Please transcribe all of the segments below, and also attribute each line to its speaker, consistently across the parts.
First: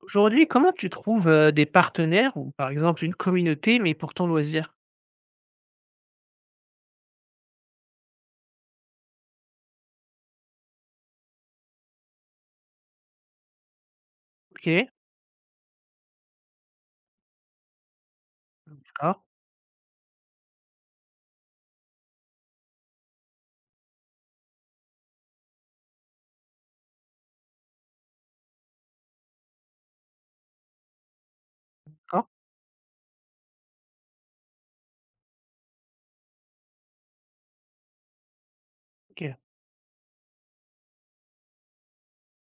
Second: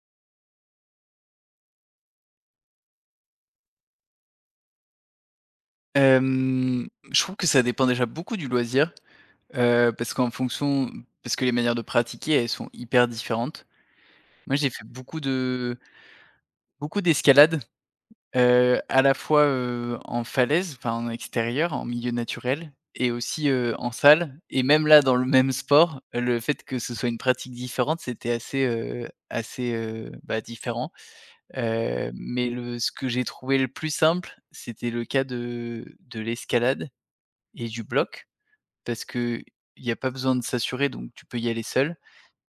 Speaker 1: Aujourd'hui, comment tu trouves, des partenaires ou par exemple une communauté, mais pour ton loisir?
Speaker 2: Je trouve que ça dépend déjà beaucoup du loisir, parce qu'en fonction parce que les manières de pratiquer, elles sont hyper différentes. Moi, j'ai fait
Speaker 1: OK,
Speaker 2: beaucoup d'escalade, à la
Speaker 1: d'accord,
Speaker 2: fois, en falaise, enfin, en extérieur, en milieu naturel et aussi, en salle et même là, dans le même sport, le fait que ce soit une pratique différente, c'était assez, bah, différent,
Speaker 1: d'accord,
Speaker 2: mais le ce que j'ai trouvé le plus simple, c'était le cas de l'escalade et du bloc. Parce
Speaker 1: OK.
Speaker 2: que il n'y a pas besoin de s'assurer, donc tu peux y aller seul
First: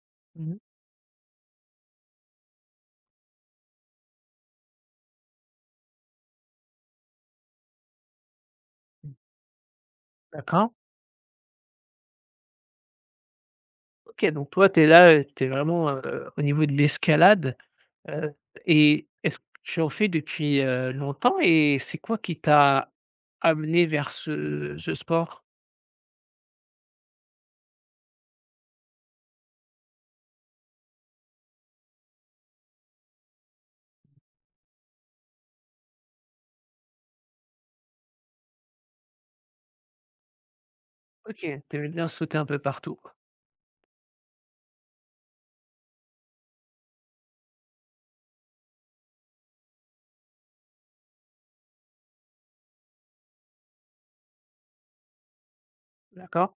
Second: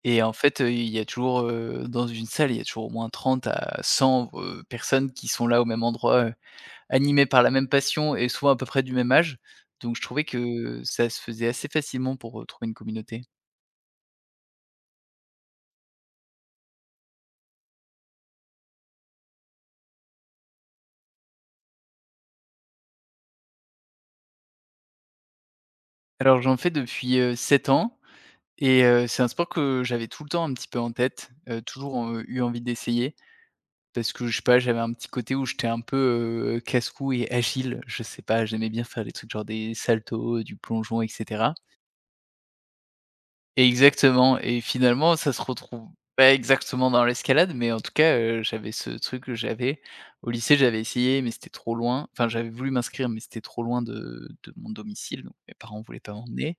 Speaker 2: et en
Speaker 1: Mmh.
Speaker 2: fait, il y a toujours, dans une salle, il y a toujours au moins 30 à 100 personnes qui sont là au même endroit, animées par la même passion et souvent à peu près du même
Speaker 1: Mmh.
Speaker 2: âge. Donc je trouvais
Speaker 1: D'accord.
Speaker 2: que ça se faisait assez facilement pour, trouver une communauté.
Speaker 1: OK, donc toi, tu es là, tu es vraiment, au niveau de l'escalade, heu et est-ce que tu en fais depuis, longtemps et c'est quoi qui t'a amené vers ce sport?
Speaker 2: Alors j'en fais depuis, 7 ans et c'est un sport que j'avais tout le temps un petit peu en tête, toujours, eu envie d'essayer. Parce que je sais pas, j'avais un petit côté où j'étais un peu, casse-cou et agile, je sais pas, j'aimais bien faire des trucs genre des saltos, du plongeon et
Speaker 1: OK,
Speaker 2: cetera.
Speaker 1: tu bien sauter un peu partout?
Speaker 2: Et exactement et finalement ça se retrouve pas exactement dans l'escalade, mais en tout cas, j'avais ce truc que j'avais. Au lycée, j'avais essayé, mais c'était trop loin. Enfin, j'avais voulu m'inscrire, mais c'était trop loin de mon domicile, donc mes parents voulaient pas
Speaker 1: D'accord.
Speaker 2: m'emmener,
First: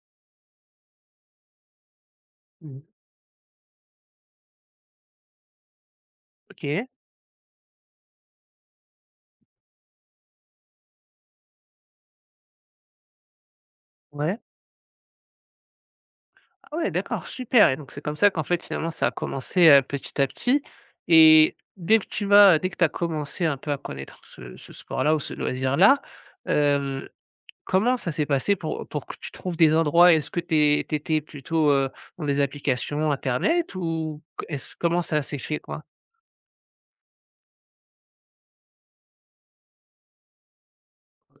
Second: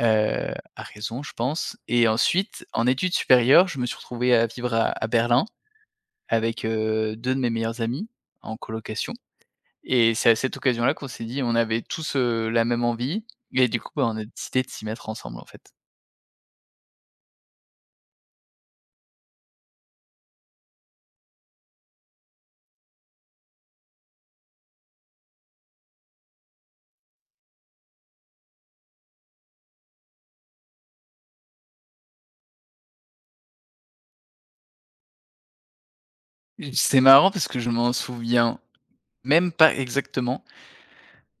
Speaker 2: à raison, je pense et ensuite,
Speaker 1: Mmh.
Speaker 2: en études supérieures, je me suis retrouvé à vivre à Berlin avec,
Speaker 1: OK,
Speaker 2: 2 de mes meilleurs amis en colocation. Et c'est à cette occasion-là qu'on s'est dit on avait tous, la même envie et du coup, bah, on a
Speaker 1: ouais.
Speaker 2: décidé de s'y mettre ensemble, en fait.
Speaker 1: Ah ouais, d'accord, super, et donc c'est comme ça qu'en fait, finalement, ça a commencé, petit à petit, et dès que tu as commencé un peu à connaître ce sport-là ou ce loisir-là, comment ça s'est passé pour que tu trouves des endroits? Est-ce que tu étais plutôt, dans des applications internet ou est-ce comment ça s'est fait, quoi?
Speaker 2: Et c'est marrant parce que je m'en souviens même pas exactement.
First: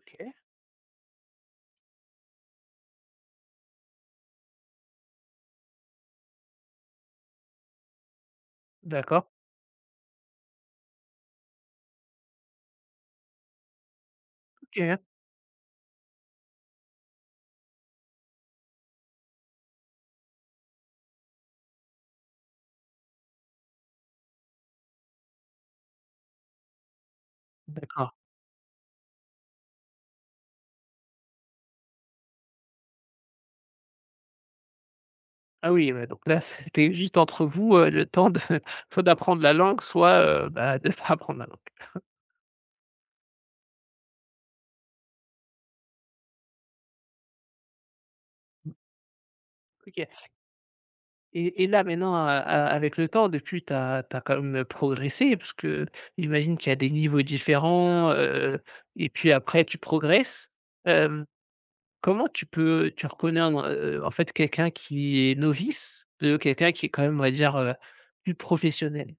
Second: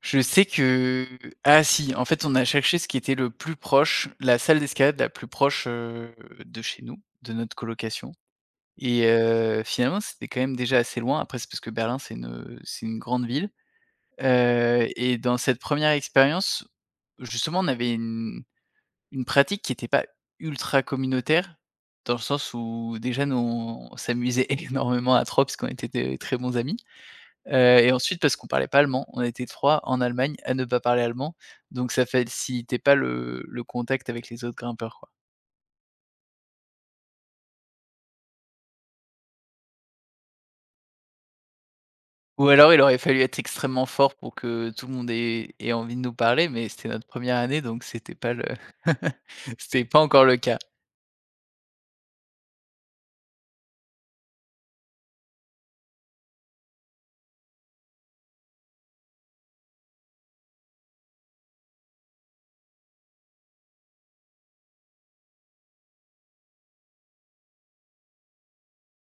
Speaker 2: Je sais que ah si, en fait, on a cherché ce qui était le plus proche, la salle d'escalade la plus proche, de chez nous, de notre colocation et
Speaker 1: D'accord,
Speaker 2: finalement, c'était quand même déjà assez loin. Après, c'est parce que Berlin, c'est une grande ville,
Speaker 1: OK,
Speaker 2: et dans cette première expérience, justement, on avait une pratique qui n'était pas ultra communautaire, dans le sens où déjà nous on s'amusait énormément à 3 parce qu'on était des très bons amis, et
Speaker 1: d'accord.
Speaker 2: ensuite parce qu'on parlait pas allemand. On était 3 en Allemagne à ne pas parler allemand, donc ça facilitait pas le contact avec les autres grimpeurs, quoi.
Speaker 1: Ah oui, ouais, donc là, c'était juste entre vous, le temps de soit d'apprendre la langue, soit, bah, de pas apprendre la langue.
Speaker 2: Ou alors il aurait fallu être extrêmement fort pour que tout le monde ait envie de nous parler, mais c'était notre première année donc c'était pas le c'était pas
Speaker 1: OK,
Speaker 2: encore le cas.
Speaker 1: et là, maintenant, a a avec le temps, depuis, tu as quand même progressé, parce que j'imagine qu'il y a des niveaux différents, et puis après tu progresses. Hem Comment tu reconnais un en fait, quelqu'un qui est novice, de quelqu'un qui est quand même, on va dire, plus professionnel?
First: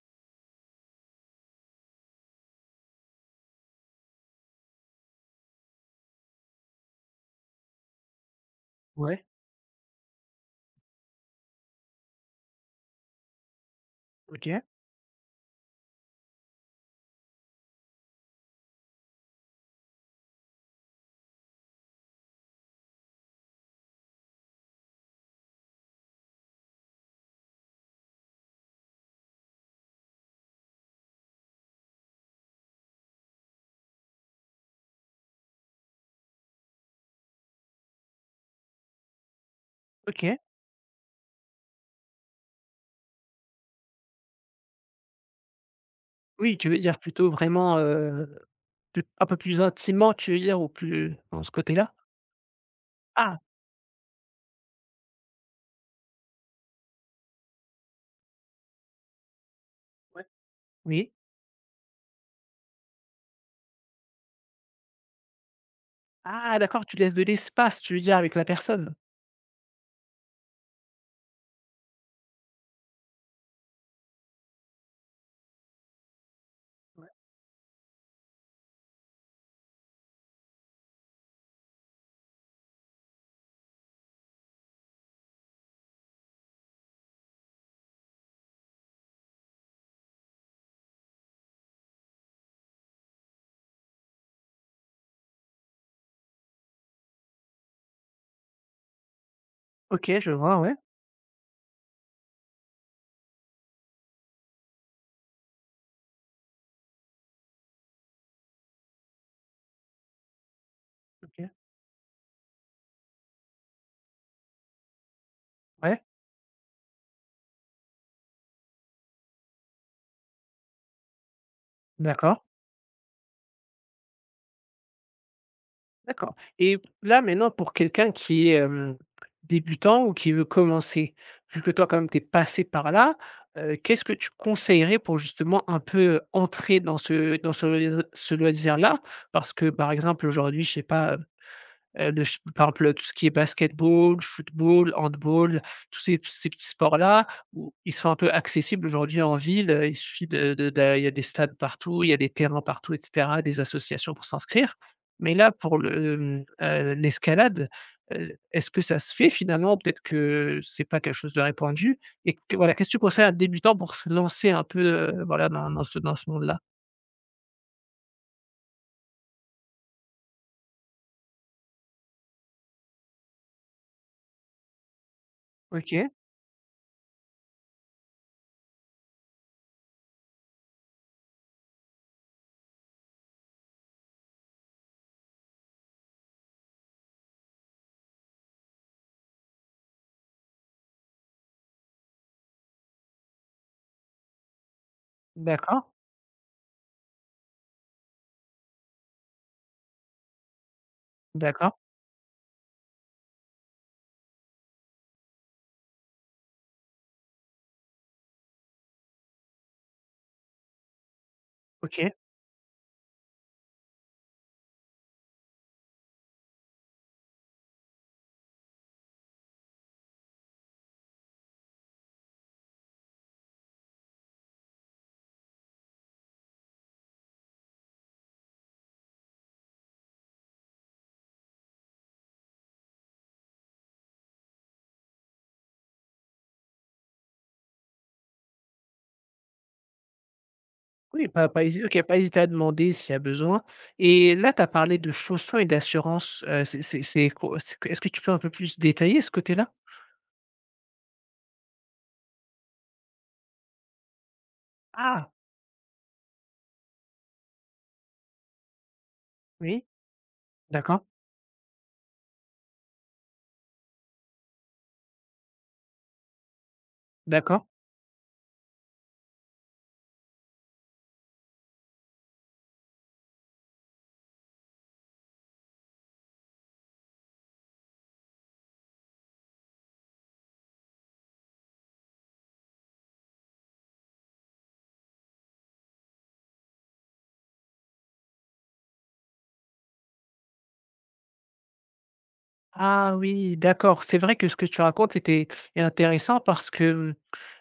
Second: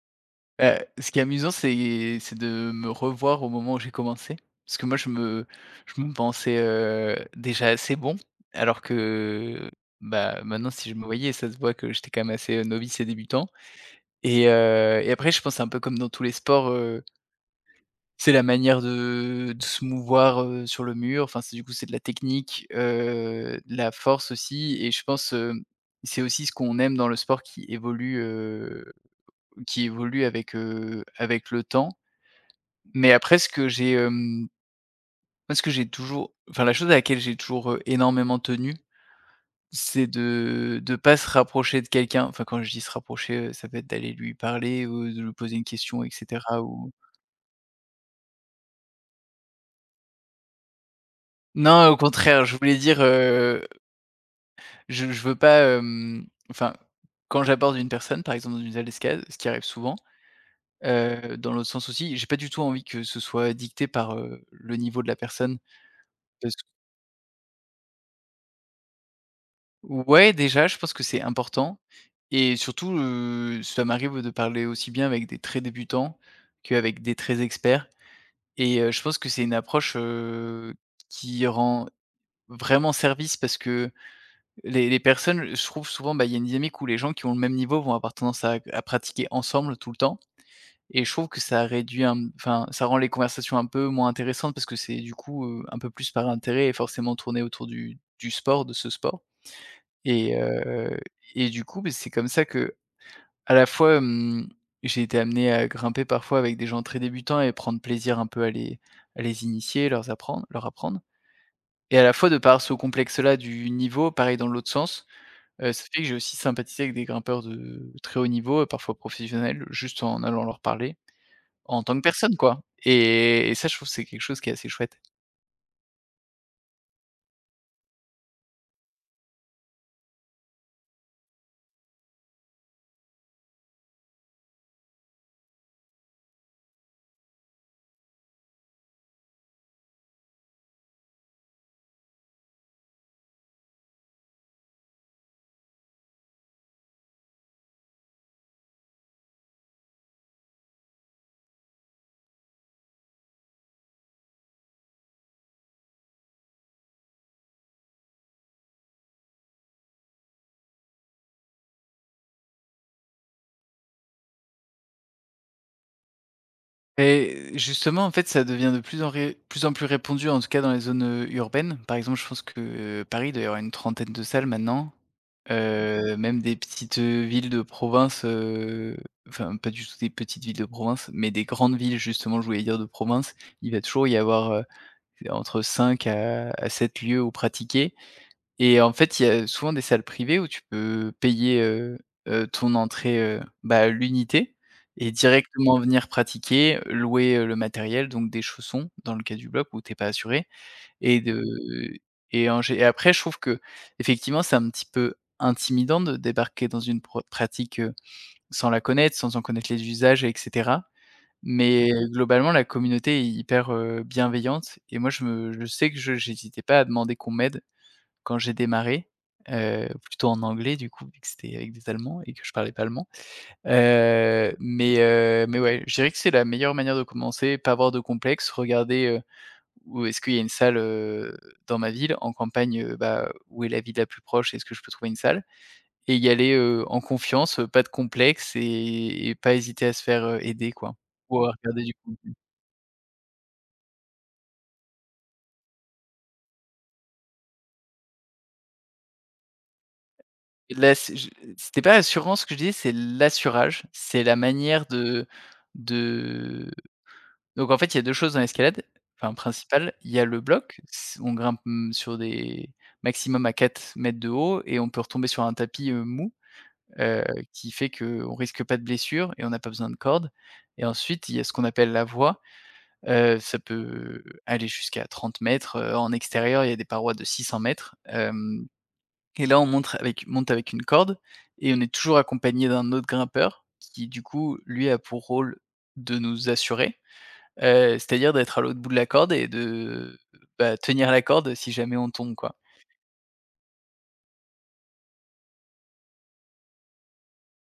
Speaker 2: Ce qui est amusant, c'est de me revoir au moment où j'ai commencé. Parce que moi, je me pensais, déjà assez bon, alors
Speaker 1: Ouais.
Speaker 2: que, bah, maintenant, si je me voyais, ça se voit que j'étais quand même assez, novice et débutant. Et
Speaker 1: OK.
Speaker 2: heu et après, je pense, un peu comme dans tous les sports, c'est la manière de se mouvoir, sur le mur. Enfin, c'est du coup, c'est de la technique, de la force aussi et je pense, c'est aussi ce qu'on aime dans le sport qui évolue avec le temps. Mais après ce que j'ai, moi ce que j'ai toujours enfin la chose à laquelle j'ai toujours, énormément tenu, c'est
Speaker 1: OK.
Speaker 2: de pas se rapprocher de quelqu'un. Enfin quand je dis se rapprocher, ça peut être d'aller lui parler ou de lui poser une question et
Speaker 1: Oui,
Speaker 2: cetera
Speaker 1: tu veux
Speaker 2: ou
Speaker 1: dire plutôt vraiment, plus un peu plus intimement, tu veux dire, ou plus dans ce
Speaker 2: non,
Speaker 1: côté-là?
Speaker 2: au contraire, je voulais dire,
Speaker 1: Ah!
Speaker 2: je veux pas, enfin, quand j'aborde une personne, par exemple dans une salle d'escale, ce qui arrive souvent,
Speaker 1: Ouais. Oui.
Speaker 2: dans l'autre sens aussi, j'ai pas du tout envie que ce soit dicté par, le niveau de la personne.
Speaker 1: Ah d'accord, tu laisses de l'espace, tu veux dire, avec la personne?
Speaker 2: Ouais, déjà, je pense que c'est important et surtout, ça m'arrive de parler aussi bien avec des très débutants qu'avec
Speaker 1: Ouais.
Speaker 2: des très experts et je pense que c'est une approche, qui rend vraiment service parce que les personnes, je trouve souvent, bah, il y a une dynamique où les gens qui ont le même niveau vont avoir tendance à pratiquer ensemble tout le temps et je trouve que ça réduit un enfin, ça rend les conversations un peu moins intéressantes parce que c'est du coup, un peu plus par intérêt et forcément tourné autour du sport, de ce sport.
Speaker 1: OK, je
Speaker 2: Et
Speaker 1: vois, ouais.
Speaker 2: heu et du coup, beh, c'est comme ça que, à la fois, j'ai été amené à grimper parfois avec des gens très débutants et prendre plaisir un peu à les initier, leur apprendre
Speaker 1: OK.
Speaker 2: et à la fois de par ce complexe-là du niveau, pareil dans l'autre sens, ça fait
Speaker 1: Ouais,
Speaker 2: que j'ai aussi sympathisé avec des grimpeurs de très haut niveau, parfois professionnels, juste en allant leur parler. En tant que personne,
Speaker 1: d'accord.
Speaker 2: quoi et ça, je trouve que c'est quelque chose qui est assez chouette.
Speaker 1: D'accord, et là, maintenant, pour quelqu'un qui est, débutant ou qui veut commencer, vu que toi, quand même, tu es passé par là, qu'est-ce que tu conseillerais pour justement un peu entrer dans ce loisir ce loisir-là? Parce que, par exemple, aujourd'hui, je sais pas, le ch par exemple, tout ce qui est basketball, football, handball, tous ces petits sports-là, où ils sont un peu accessibles aujourd'hui en ville, il suffit de d'a il y a des stades partout, il y a des terrains partout, et cetera, des associations pour s'inscrire. Mais là, pour le, l'escalade, est-ce que ça se fait finalement? Peut-être que c'est pas quelque chose de répandu, et que voilà, qu'est-ce que tu conseilles à un débutant pour se lancer un peu, voilà, dans dans ce monde-là?
Speaker 2: Et justement, en fait, ça devient de plus en plus répandu, en tout cas dans les zones, urbaines. Par exemple, je pense que Paris, il doit y avoir une trentaine de salles maintenant,
Speaker 1: OK.
Speaker 2: même des petites, villes de province, enfin, pas du tout des petites villes de province, mais des grandes villes, justement, je voulais dire de province, il va toujours y avoir, entre 5 à 7 lieux où pratiquer et en fait, il y a souvent des salles privées où tu peux payer, ton entrée, bah, l'unité et directement
Speaker 1: D'accord,
Speaker 2: venir pratiquer, louer, le matériel, donc des chaussons dans le cas du bloc où t'es pas assuré et de
Speaker 1: d'accord.
Speaker 2: et en gé et après je trouve que effectivement, c'est un petit peu intimidant de débarquer dans une pro pratique, sans la connaître, sans en connaître les usages et cetera. Mais
Speaker 1: OK.
Speaker 2: globalement, la communauté est hyper, bienveillante et moi je sais que je n'hésitais pas à demander qu'on m'aide quand j'ai démarré, plutôt en anglais du coup, vu que c'était avec des Allemands et que je parlais pas allemand. Mais ouais, je dirais que c'est la meilleure manière de commencer, pas avoir de complexe, regarder, où est-ce qu'il y a une salle, dans ma ville, en campagne, bah, où est la ville la plus proche? Est-ce que je peux trouver une salle? Et y aller, en confiance, pas de complexe et pas hésiter à se faire, aider quoi,
Speaker 1: Oui,
Speaker 2: ou
Speaker 1: pas
Speaker 2: à
Speaker 1: pas hési
Speaker 2: regarder du.
Speaker 1: OK, pas hésiter à demander s'il y a besoin. Et là, tu as parlé de chaussons et d'assurance, c'est quoi c'est que est-ce que tu peux un peu plus détailler ce côté-là?
Speaker 2: Là, c'est je c'était pas assurance ce que je disais, c'est l'assurage, c'est la manière
Speaker 1: Ah!
Speaker 2: de donc en fait, il y a 2 choses dans l'escalade, enfin
Speaker 1: Oui,
Speaker 2: principale, il y a le bloc,
Speaker 1: d'accord,
Speaker 2: s on grimpe, sur des maximum à 4 mètres de haut et on peut retomber sur un tapis, mou, heu,
Speaker 1: d'accord.
Speaker 2: qui fait qu'on risque pas de blessure et on n'a pas besoin de corde et ensuite, il y a ce qu'on appelle la voie, ça peut aller jusqu'à 30 mètres en extérieur, il y a des parois de 600 m, hem et là, on montre avec monte avec une corde et on est toujours accompagné d'un autre grimpeur qui, du coup, lui a pour rôle de nous assurer, c'est-à-dire d'être à l'autre bout de la corde et de, bah, tenir la corde si jamais on tombe, quoi.
Speaker 1: Ah oui, d'accord. C'est vrai que ce que tu racontes était est intéressant, parce que,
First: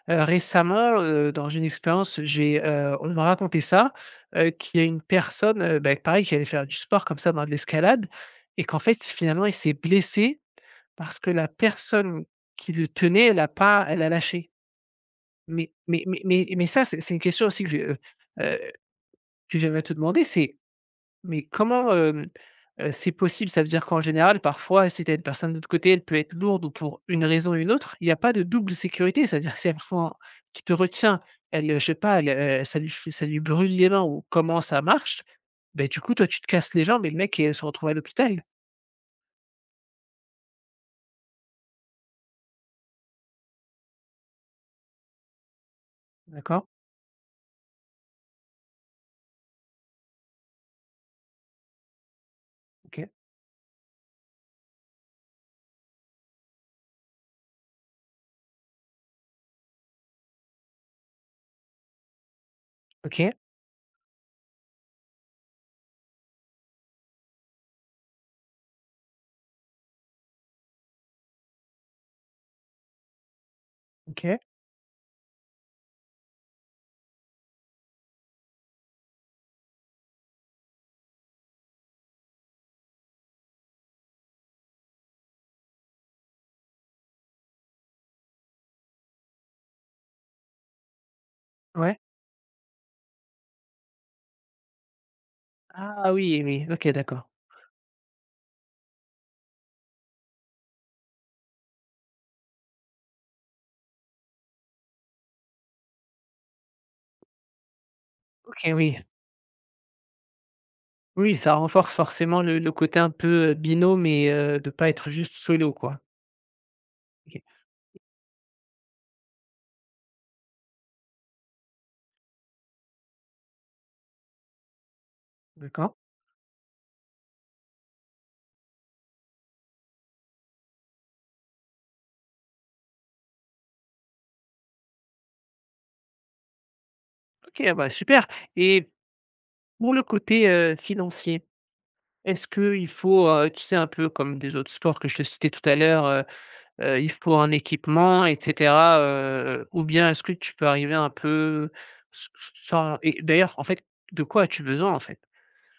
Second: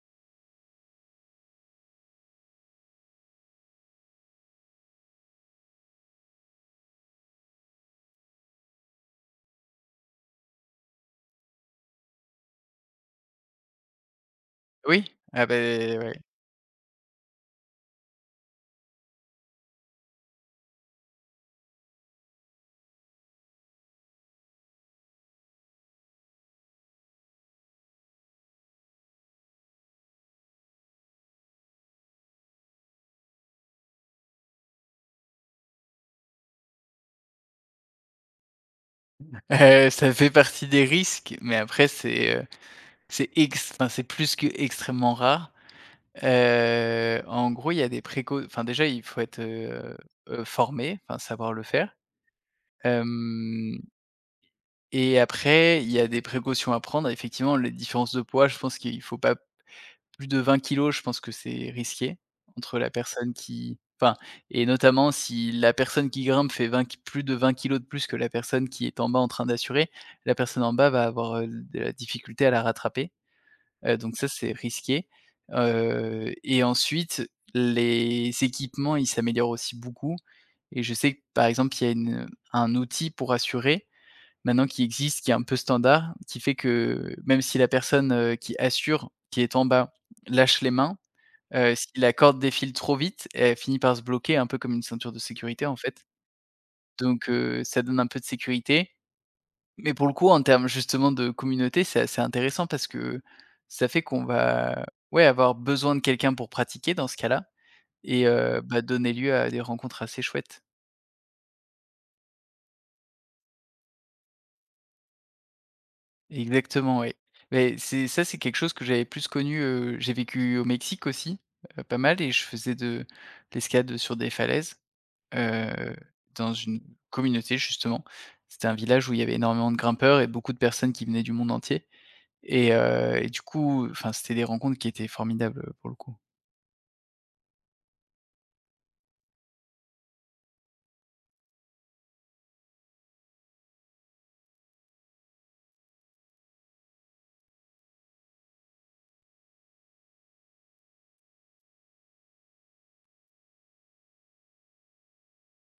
Speaker 1: récemment, dans une expérience, on m'a raconté ça, qu'il y a une personne, bah, pareil, qui allait faire du sport comme ça dans de l'escalade, et qu'en fait, finalement, il s'est blessé, parce que la personne qui le tenait, elle a pas elle a lâché.
Speaker 2: Oui, ah
Speaker 1: Mais
Speaker 2: beh,
Speaker 1: mais
Speaker 2: ouais.
Speaker 1: mais mais mais ça, c'est une question aussi que je, heu, que j'aimerais te demander, c'est mais comment, c'est possible? Ça veut dire qu'en général, parfois, si tu as une personne de l'autre côté, elle peut être lourde ou pour une raison ou une autre, il y a pas de double sécurité? C'est-à-dire que si elle fend qui te retient, elle, je sais pas, elle, ça lui fait ça lui brûle les mains, ou comment ça marche? Ben du coup, toi, tu te casses les jambes et le mec, il se retrouve à l'hôpital.
Speaker 2: Ça fait partie des risques, mais après c'est ex enfin, c'est plus qu'extrêmement rare.
Speaker 1: D'accord,
Speaker 2: En gros, il y a des préco enfin, déjà, il faut être, formé, enfin, savoir le faire.
Speaker 1: OK,
Speaker 2: Hem Et après, il y a des précautions à prendre. Effectivement, les différences de poids, je pense qu'il faut pas plus de 20 kilos. Je pense que c'est risqué entre la personne
Speaker 1: OK,
Speaker 2: qui enfin et notamment si la personne qui grimpe fait 20 ki plus de 20 kilos de plus que la personne qui est en bas en train d'assurer, la personne en bas va avoir, de la difficulté à la rattraper, donc ça,
Speaker 1: OK,
Speaker 2: c'est risqué, et ensuite les équipements, ils s'améliorent aussi beaucoup et je sais que, par exemple, il y a une un outil pour assurer maintenant qui existe, qui est un peu standard, qui fait que même si la personne, qui assure, qui est en bas, lâche les mains, si
Speaker 1: ouais.
Speaker 2: la corde défile trop vite, elle finit par se bloquer un peu comme une ceinture de sécurité, en fait.
Speaker 1: Ah oui, oui, OK, d'accord.
Speaker 2: Donc ça donne un peu de sécurité. Mais pour le coup, en termes justement de communauté, c'est assez intéressant parce que ça fait qu'on va, ouais, avoir besoin de quelqu'un pour pratiquer dans ce cas-là et
Speaker 1: OK,
Speaker 2: bah,
Speaker 1: oui.
Speaker 2: donner lieu à des rencontres assez chouettes.
Speaker 1: Oui, ça renforce forcément le côté un peu, binôme, et de pas être juste solo, quoi.
Speaker 2: Exactement, oui.
Speaker 1: OK.
Speaker 2: Mais c'est ça, c'est quelque chose que j'avais plus connu, j'ai vécu au Mexique aussi, pas mal et je faisais de l'escalade sur des falaises,
Speaker 1: D'accord.
Speaker 2: heu, dans une communauté justement. C'était un village où il y avait énormément de grimpeurs et beaucoup de personnes qui venaient du monde entier et du coup, enfin, c'était des rencontres qui étaient formidables, pour le coup.
Speaker 1: OK, ah bah, super. Et pour le côté, financier, est-ce qu'il faut, tu sais, un peu comme des autres sports que je te citais tout à l'heure? Il faut un équipement et cetera, ou bien est-ce que tu peux arriver un peu s sans, et d'ailleurs, en fait, de quoi as-tu besoin, en fait?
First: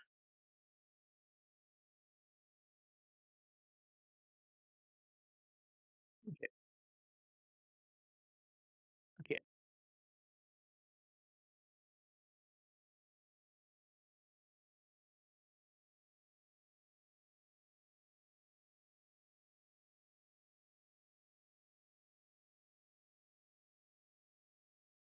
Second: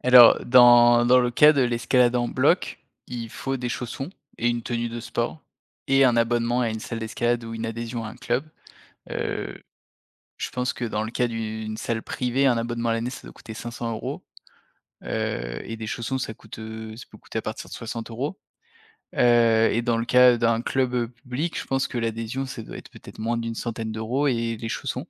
Speaker 2: Alors dans le cas de l'escalade en bloc, il faut des chaussons et une tenue de sport et un abonnement à une salle d'escalade ou une adhésion à un club.
Speaker 1: OK.
Speaker 2: Je pense que dans le cas d'une salle privée, un abonnement à l'année, ça doit coûter 500 euros et des chaussons, ça coûte, ça peut coûter à partir de 60 euros. Et dans le cas d'un club, public, je pense que l'adhésion, ça doit être peut-être moins d'une centaine d'euros et les chaussons.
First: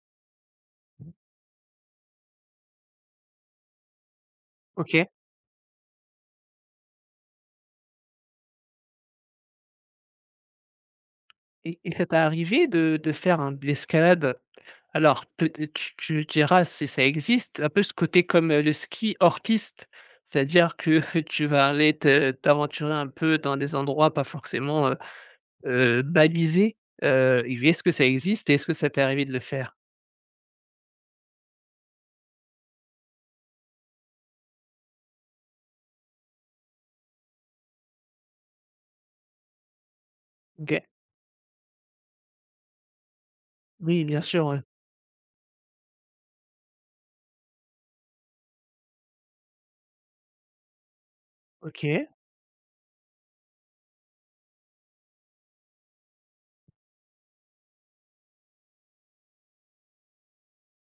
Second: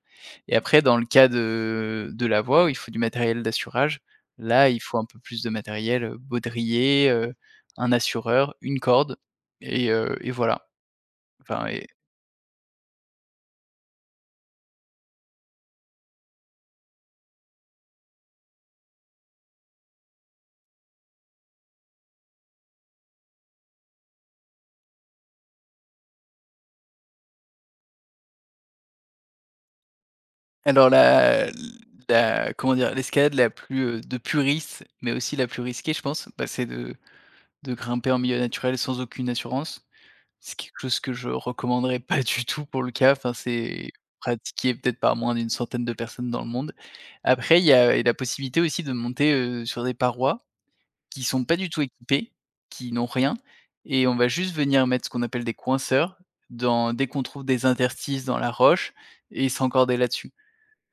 Speaker 2: Et après dans le cas de la voix, où il faut du matériel d'assurage. Là, il faut un
Speaker 1: OK,
Speaker 2: peu plus de matériel, baudrier, un assureur, une corde et voilà. Enfin,
Speaker 1: et ça t'est arrivé de faire un de l'escalade? Alors peut tu diras si ça existe, un peu ce côté comme, le ski hors piste, c'est-à-dire que tu vas aller te t'aventurer un peu dans des endroits pas forcément, baliser, heu, est-ce que ça existe et est-ce que ça t'est arrivé de le faire?
Speaker 2: alors la comment dire? L'escalade la plus, de puriste, mais aussi la plus risquée, je pense, bah, c'est de grimper en milieu naturel sans aucune assurance. C'est quelque
Speaker 1: OK.
Speaker 2: chose que je recommanderais pas du tout pour le cas, enfin, c'est
Speaker 1: Oui, bien sûr, ouais.
Speaker 2: pratiqué peut-être par moins d'une centaine de personnes dans le monde. Après, il y a la possibilité aussi de monter, sur des parois qui sont pas du tout
Speaker 1: OK,
Speaker 2: équipées, qui n'ont rien et on va juste venir mettre ce qu'on appelle des coinceurs dans dès qu'on trouve des interstices dans la roche et s'encorder là-dessus.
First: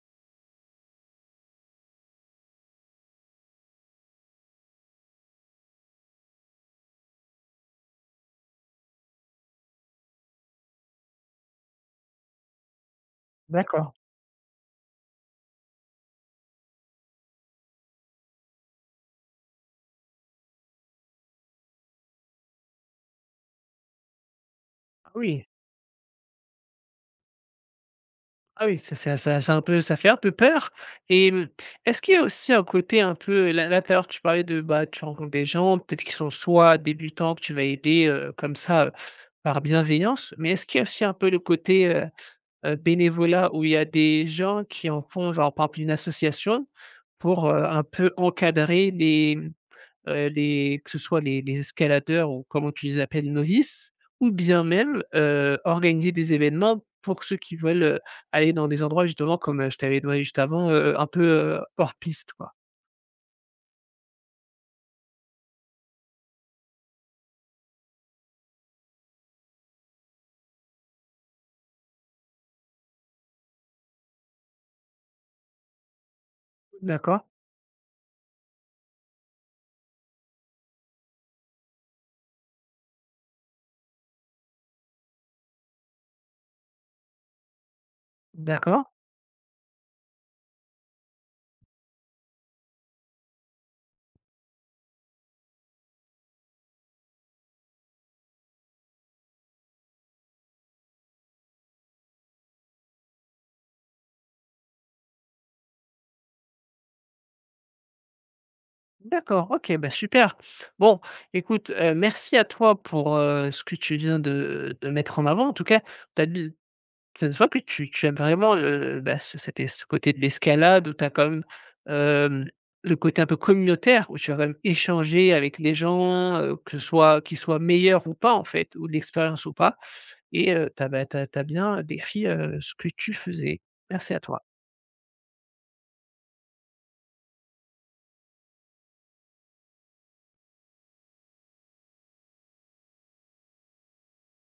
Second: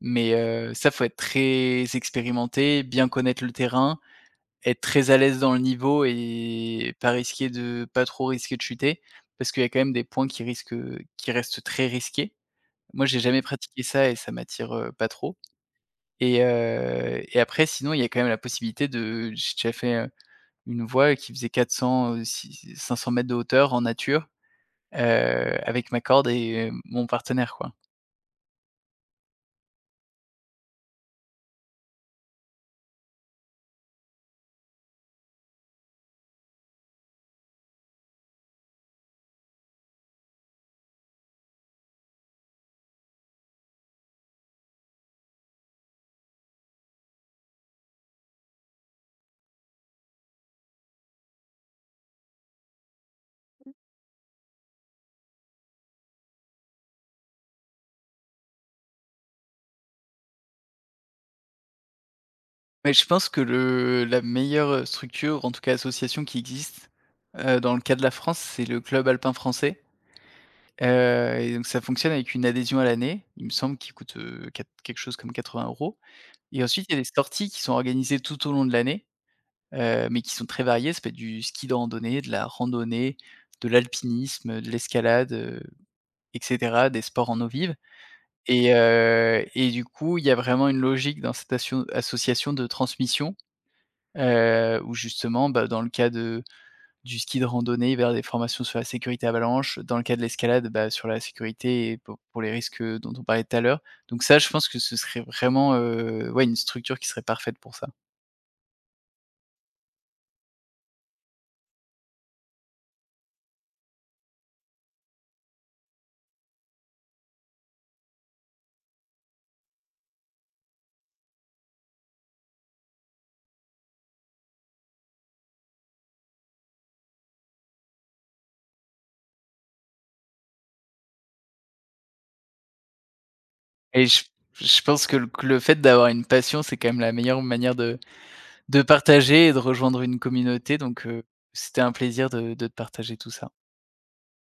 Speaker 2: Mais ça, faut être très expérimenté, bien connaître le terrain, être très à l'aise dans le niveau et pas trop risquer de chuter. Parce qu'il y a quand même des points qui restent très risqués. Moi, j'ai jamais pratiqué
Speaker 1: d'accord.
Speaker 2: ça et ça m'attire, pas trop et après sinon, il y a quand même la possibilité de j'ai déjà fait, une voie qui faisait 400, 500 mètres de hauteur en nature, heu,
Speaker 1: Ah oui,
Speaker 2: avec ma corde et mon partenaire, quoi.
Speaker 1: ah oui, ça c'est un peu, ça fait un peu peur. Et mmh, est-ce qu'il y a aussi un côté un peu tout à l'heure, tu parlais de, bah, tu rencontres des gens, peut-être qu'ils sont soit débutants que tu vas aider, comme ça, par bienveillance, mais est-ce qu'il y a aussi un peu le côté, bénévolat, où il y a des gens qui en font, genre par exemple une association pour, un peu encadrer les, les, que ce soit les escaladeurs, ou comment tu les appelles, novices, ou bien même, organiser des événements pour ceux qui veulent, aller dans des endroits justement comme, je t'avais demandé juste avant, un peu, hors piste, quoi.
Speaker 2: Mais je pense que le la meilleure structure, en tout cas association qui existe, dans le cas de la France, c'est le Club alpin français, et donc ça fonctionne avec une adhésion à l'année, il me semble, qui coûte, quat quelque chose comme 80 euros. Et ensuite il y a des
Speaker 1: D'accord,
Speaker 2: sorties qui sont organisées tout au long de l'année, mais qui sont très variées. Ça peut être du ski de randonnée, de la randonnée, de l'alpinisme, de l'escalade, et cetera, des sports en eau vive et
Speaker 1: d'accord.
Speaker 2: heu et du coup, il y a vraiment une logique dans cette association de transmission. Où justement, bah, dans le cas de du ski de randonnée vers des formations sur la sécurité avalanche, dans le cas de l'escalade, bah, sur la sécurité et pour les risques, dont on parlait tout à l'heure. Donc ça, je pense que ce serait vraiment, ouais, une structure qui serait parfaite pour ça.
Speaker 1: D'accord, OK, bah, super. Bon, écoute, merci à toi pour, ce que tu viens de mettre en avant. En tout cas, tu as ça se voit que tu aimes vraiment le bah, ce cet es ce côté de l'escalade, où tu as quand même, hem, le côté un peu communautaire, où tu vas quand même échanger avec les gens, que ce soit qu'ils soient meilleurs ou pas en fait, ou de l'expérience ou pas, et tu as, bah, bien décrit, ce que tu faisais.
Speaker 2: Et
Speaker 1: Merci à
Speaker 2: je
Speaker 1: toi.
Speaker 2: je pense que le fait d'avoir une passion, c'est quand même la meilleure manière de partager et de rejoindre une communauté donc c'était un plaisir de te partager tout ça.